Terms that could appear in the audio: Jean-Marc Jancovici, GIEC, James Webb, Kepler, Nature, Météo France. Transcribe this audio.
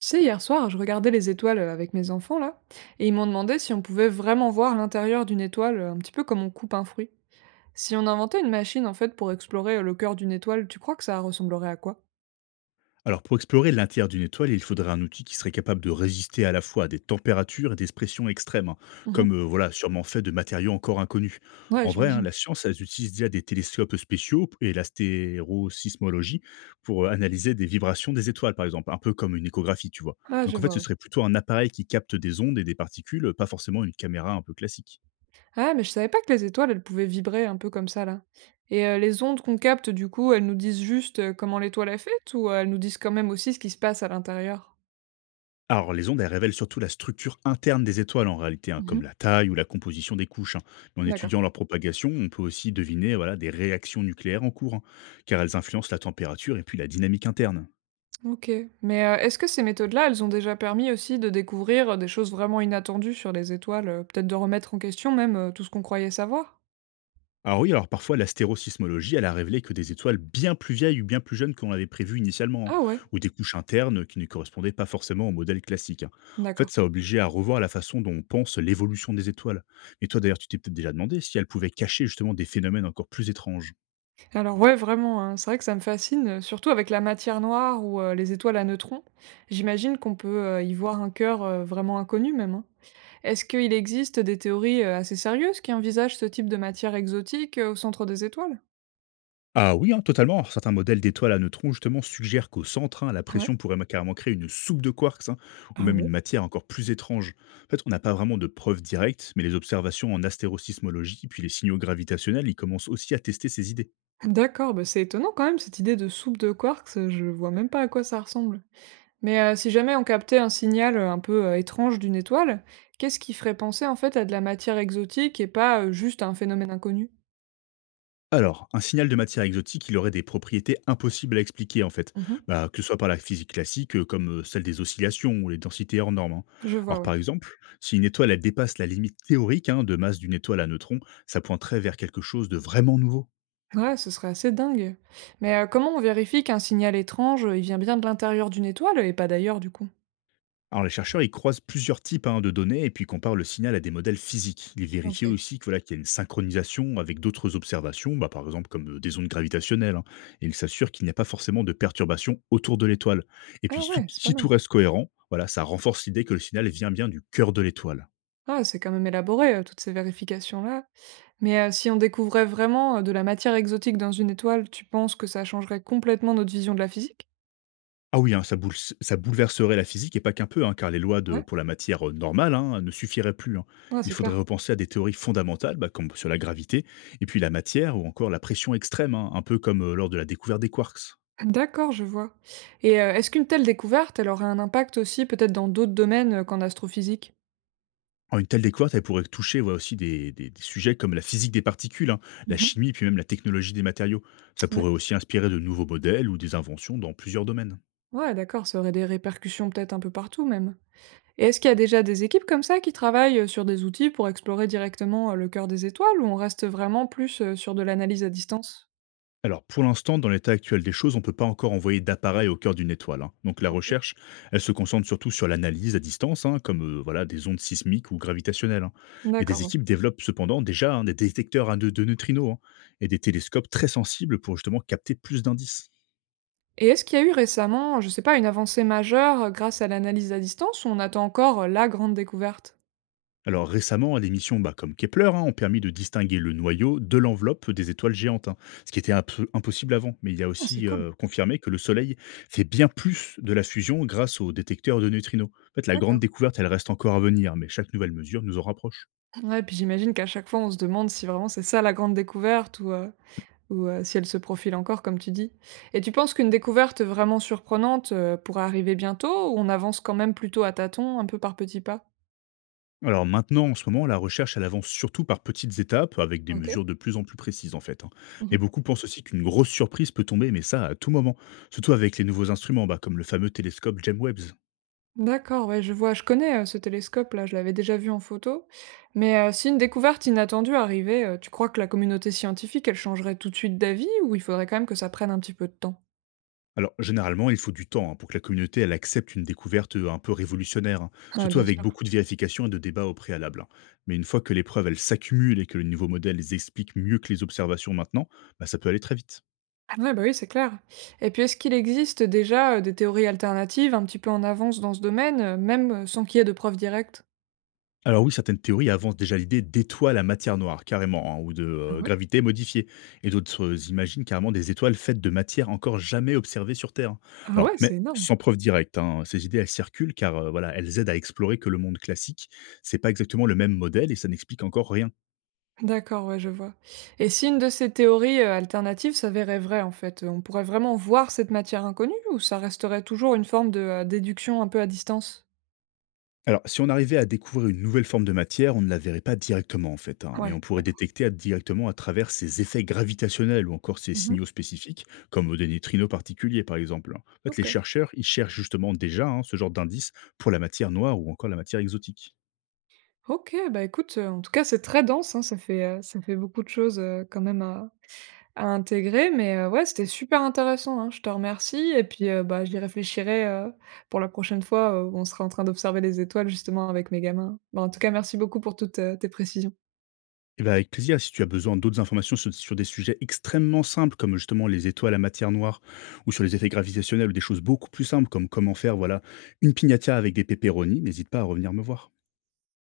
Tu sais, hier soir, je regardais les étoiles avec mes enfants, là, et ils m'ont demandé si on pouvait vraiment voir l'intérieur d'une étoile, un petit peu comme on coupe un fruit. Si on inventait une machine, en fait, pour explorer le cœur d'une étoile, tu crois que ça ressemblerait à quoi? Alors pour explorer l'intérieur d'une étoile, il faudrait un outil qui serait capable de résister à la fois à des températures et des pressions extrêmes, hein, Mhm. comme voilà sûrement fait de matériaux encore inconnus. Ouais, En vrai, hein, j'imagine. la science elle utilise déjà des télescopes spéciaux et l'astérosismologie pour analyser des vibrations des étoiles, par exemple, un peu comme une échographie, tu vois. Ah, je Donc en fait, vois, ce ouais. serait plutôt un appareil qui capte des ondes et des particules, pas forcément une caméra un peu classique. Ah, mais je savais pas que les étoiles, elles pouvaient vibrer un peu comme ça, là. Et les ondes qu'on capte, du coup, elles nous disent juste comment l'étoile est faite, ou elles nous disent quand même aussi ce qui se passe à l'intérieur? Alors, les ondes, elles révèlent surtout la structure interne des étoiles en réalité, hein, comme Mhm. la taille ou la composition des couches, hein. Mais en D'accord. étudiant leur propagation, on peut aussi deviner voilà, des réactions nucléaires en cours, hein, car elles influencent la température et puis la dynamique interne. OK, mais, est-ce que ces méthodes-là, elles ont déjà permis aussi de découvrir, des choses vraiment inattendues sur les étoiles, peut-être de remettre en question même, tout ce qu'on croyait savoir? Alors oui, alors parfois l'astérosismologie, elle a révélé que des étoiles bien plus vieilles ou bien plus jeunes qu'on l'avait prévu initialement, Ah ouais, hein, ou des couches internes qui ne correspondaient pas forcément au modèle classique, hein. En d'accord. fait, ça a obligé à revoir la façon dont on pense l'évolution des étoiles. Et toi d'ailleurs, tu t'es peut-être déjà demandé si elles pouvaient cacher justement des phénomènes encore plus étranges. Alors ouais, vraiment, hein, c'est vrai que ça me fascine, surtout avec la matière noire ou, les étoiles à neutrons. J'imagine qu'on peut, y voir un cœur, vraiment inconnu même, hein. Est-ce qu'il existe des théories, assez sérieuses qui envisagent ce type de matière exotique, au centre des étoiles? Ah oui, hein, totalement. Certains modèles d'étoiles à neutrons, justement, suggèrent qu'au centre, hein, la Ouais. pression pourrait carrément créer une soupe de quarks, hein, ou Ah même une ouais? matière encore plus étrange. En fait, on n'a pas vraiment de preuves directes, mais les observations en astérosismologie, puis les signaux gravitationnels, ils commencent aussi à tester ces idées. D'accord, bah, c'est étonnant quand même cette idée de soupe de quarks, je vois même pas à quoi ça ressemble. Mais si jamais on captait un signal, un peu, étrange d'une étoile, qu'est-ce qui ferait penser, en fait, à de la matière exotique et pas, juste à un phénomène inconnu? Alors, un signal de matière exotique, il aurait des propriétés impossibles à expliquer, en fait. Mmh. Bah, que ce soit par la physique classique, comme celle des oscillations ou les densités hors normes, hein. Je vois, Alors, ouais. par exemple, si une étoile elle dépasse la limite théorique hein, de masse d'une étoile à neutrons, ça pointerait vers quelque chose de vraiment nouveau. Ouais, ce serait assez dingue. Mais comment on vérifie qu'un signal étrange, il vient bien de l'intérieur d'une étoile et pas d'ailleurs, du coup? Alors les chercheurs, ils croisent plusieurs types hein, de données et puis comparent le signal à des modèles physiques. Ils vérifient OK. aussi que, voilà, qu'il y a une synchronisation avec d'autres observations, bah, par exemple comme des ondes gravitationnelles, hein. Et ils s'assurent qu'il n'y a pas forcément de perturbations autour de l'étoile. Et puis Ah ouais, c'est pas si tout mal. reste cohérent, voilà, ça renforce l'idée que le signal vient bien du cœur de l'étoile. Ah, c'est quand même élaboré, toutes ces vérifications-là. Mais si on découvrait vraiment, de la matière exotique dans une étoile, tu penses que ça changerait complètement notre vision de la physique? Ah oui, hein, ça bouleverserait la physique et pas qu'un peu, hein, car les lois de Ouais. pour la matière, normale, hein, ne suffiraient plus, hein. Ouais, Il c'est faudrait clair. repenser à des théories fondamentales, bah, comme sur la gravité et puis la matière ou encore la pression extrême, hein, un peu comme, lors de la découverte des quarks. D'accord, je vois. Et est-ce qu'une telle découverte, elle aurait un impact aussi peut-être dans d'autres domaines, qu'en astrophysique? En une telle découverte, elle pourrait toucher, ouais, aussi des sujets comme la physique des particules, hein, la Mmh. chimie puis même la technologie des matériaux. Ça Ouais. pourrait aussi inspirer de nouveaux modèles ou des inventions dans plusieurs domaines. Ouais, d'accord, ça aurait des répercussions peut-être un peu partout même. Et est-ce qu'il y a déjà des équipes comme ça qui travaillent, sur des outils pour explorer directement, le cœur des étoiles ou on reste vraiment plus, sur de l'analyse à distance? Alors, pour l'instant, dans l'état actuel des choses, on ne peut pas encore envoyer d'appareil au cœur d'une étoile, hein. Donc, la OK. recherche, elle se concentre surtout sur l'analyse à distance, hein, comme voilà, des ondes sismiques ou gravitationnelles, hein. Mais des D'accord, ouais. équipes développent cependant déjà hein, des détecteurs à de neutrinos hein, et des télescopes très sensibles pour justement capter plus d'indices. Et est-ce qu'il y a eu récemment, je sais pas, une avancée majeure, grâce à l'analyse à distance ou on attend encore, la grande découverte? Alors récemment, des missions bah, comme Kepler hein, ont permis de distinguer le noyau de l'enveloppe des étoiles géantes, hein, ce qui était un peu impossible avant. Mais il y a Ah, c'est aussi cool, confirmé que le Soleil fait bien plus de la fusion grâce aux détecteurs de neutrinos. En fait, la d'accord. grande découverte, elle reste encore à venir, mais chaque nouvelle mesure nous en rapproche. Ouais, puis j'imagine qu'à chaque fois, on se demande si vraiment c'est ça la grande découverte ou, si elle se profile encore comme tu dis. Et tu penses qu'une découverte vraiment surprenante, pourrait arriver bientôt ou on avance quand même plutôt à tâtons, un peu par petits pas? Alors maintenant, en ce moment, la recherche, elle avance surtout par petites étapes, avec des OK. mesures de plus en plus précises en fait, hein. Mmh. Mais beaucoup pensent aussi qu'une grosse surprise peut tomber, mais ça à tout moment, surtout avec les nouveaux instruments, bah, comme le fameux télescope James Webb. D'accord, ouais, je vois. Je connais, ce télescope-là, je l'avais déjà vu en photo. Mais, si une découverte inattendue arrivait, tu crois que la communauté scientifique, elle changerait tout de suite d'avis ou il faudrait quand même que ça prenne un petit peu de temps? Alors, généralement, il faut du temps hein, pour que la communauté elle accepte une découverte un peu révolutionnaire, hein, Ouais, surtout bien avec sûr. beaucoup de vérifications et de débats au préalable, hein. Mais une fois que les preuves elles s'accumulent et que le nouveau modèle les explique mieux que les observations maintenant, bah, ça peut aller très vite. Ah ouais, bah oui, c'est clair. Et puis, est-ce qu'il existe déjà des théories alternatives un petit peu en avance dans ce domaine, même sans qu'il y ait de preuves directes? Alors oui, certaines théories avancent déjà l'idée d'étoiles à matière noire, carrément, hein, ou de Ah ouais? gravité modifiée. Et d'autres imaginent carrément des étoiles faites de matière encore jamais observée sur Terre. Ah Alors, ouais, c'est mais énorme. sans preuve directe, hein, ces idées, elles circulent car voilà, elles aident à explorer que le monde classique, c'est pas exactement le même modèle et ça n'explique encore rien. D'accord, ouais, je vois. Et si une de ces théories alternatives s'avérait vraie, en fait, on pourrait vraiment voir cette matière inconnue ou ça resterait toujours une forme de déduction un peu à distance? Alors, si on arrivait à découvrir une nouvelle forme de matière, on ne la verrait pas directement en fait, hein, mais Ouais, on pourrait d'accord. détecter directement à travers ses effets gravitationnels ou encore ses Mhm. signaux spécifiques, comme des neutrinos particuliers par exemple, hein. En fait, les Ok. chercheurs, ils cherchent justement déjà hein, ce genre d'indices pour la matière noire ou encore la matière exotique. Ok, bah écoute, en tout cas, c'est très dense, hein, ça fait beaucoup de choses quand même à intégrer, mais ouais, c'était super intéressant, hein, je te remercie et puis, bah, j'y réfléchirai, pour la prochaine fois, où on sera en train d'observer les étoiles justement avec mes gamins. Bah, en tout cas, merci beaucoup pour toutes, tes précisions. Eh ben avec plaisir, si tu as besoin d'autres informations sur des sujets extrêmement simples comme justement les étoiles à matière noire ou sur les effets gravitationnels ou des choses beaucoup plus simples comme comment faire voilà une pignata avec des pépéronis, n'hésite pas à revenir me voir.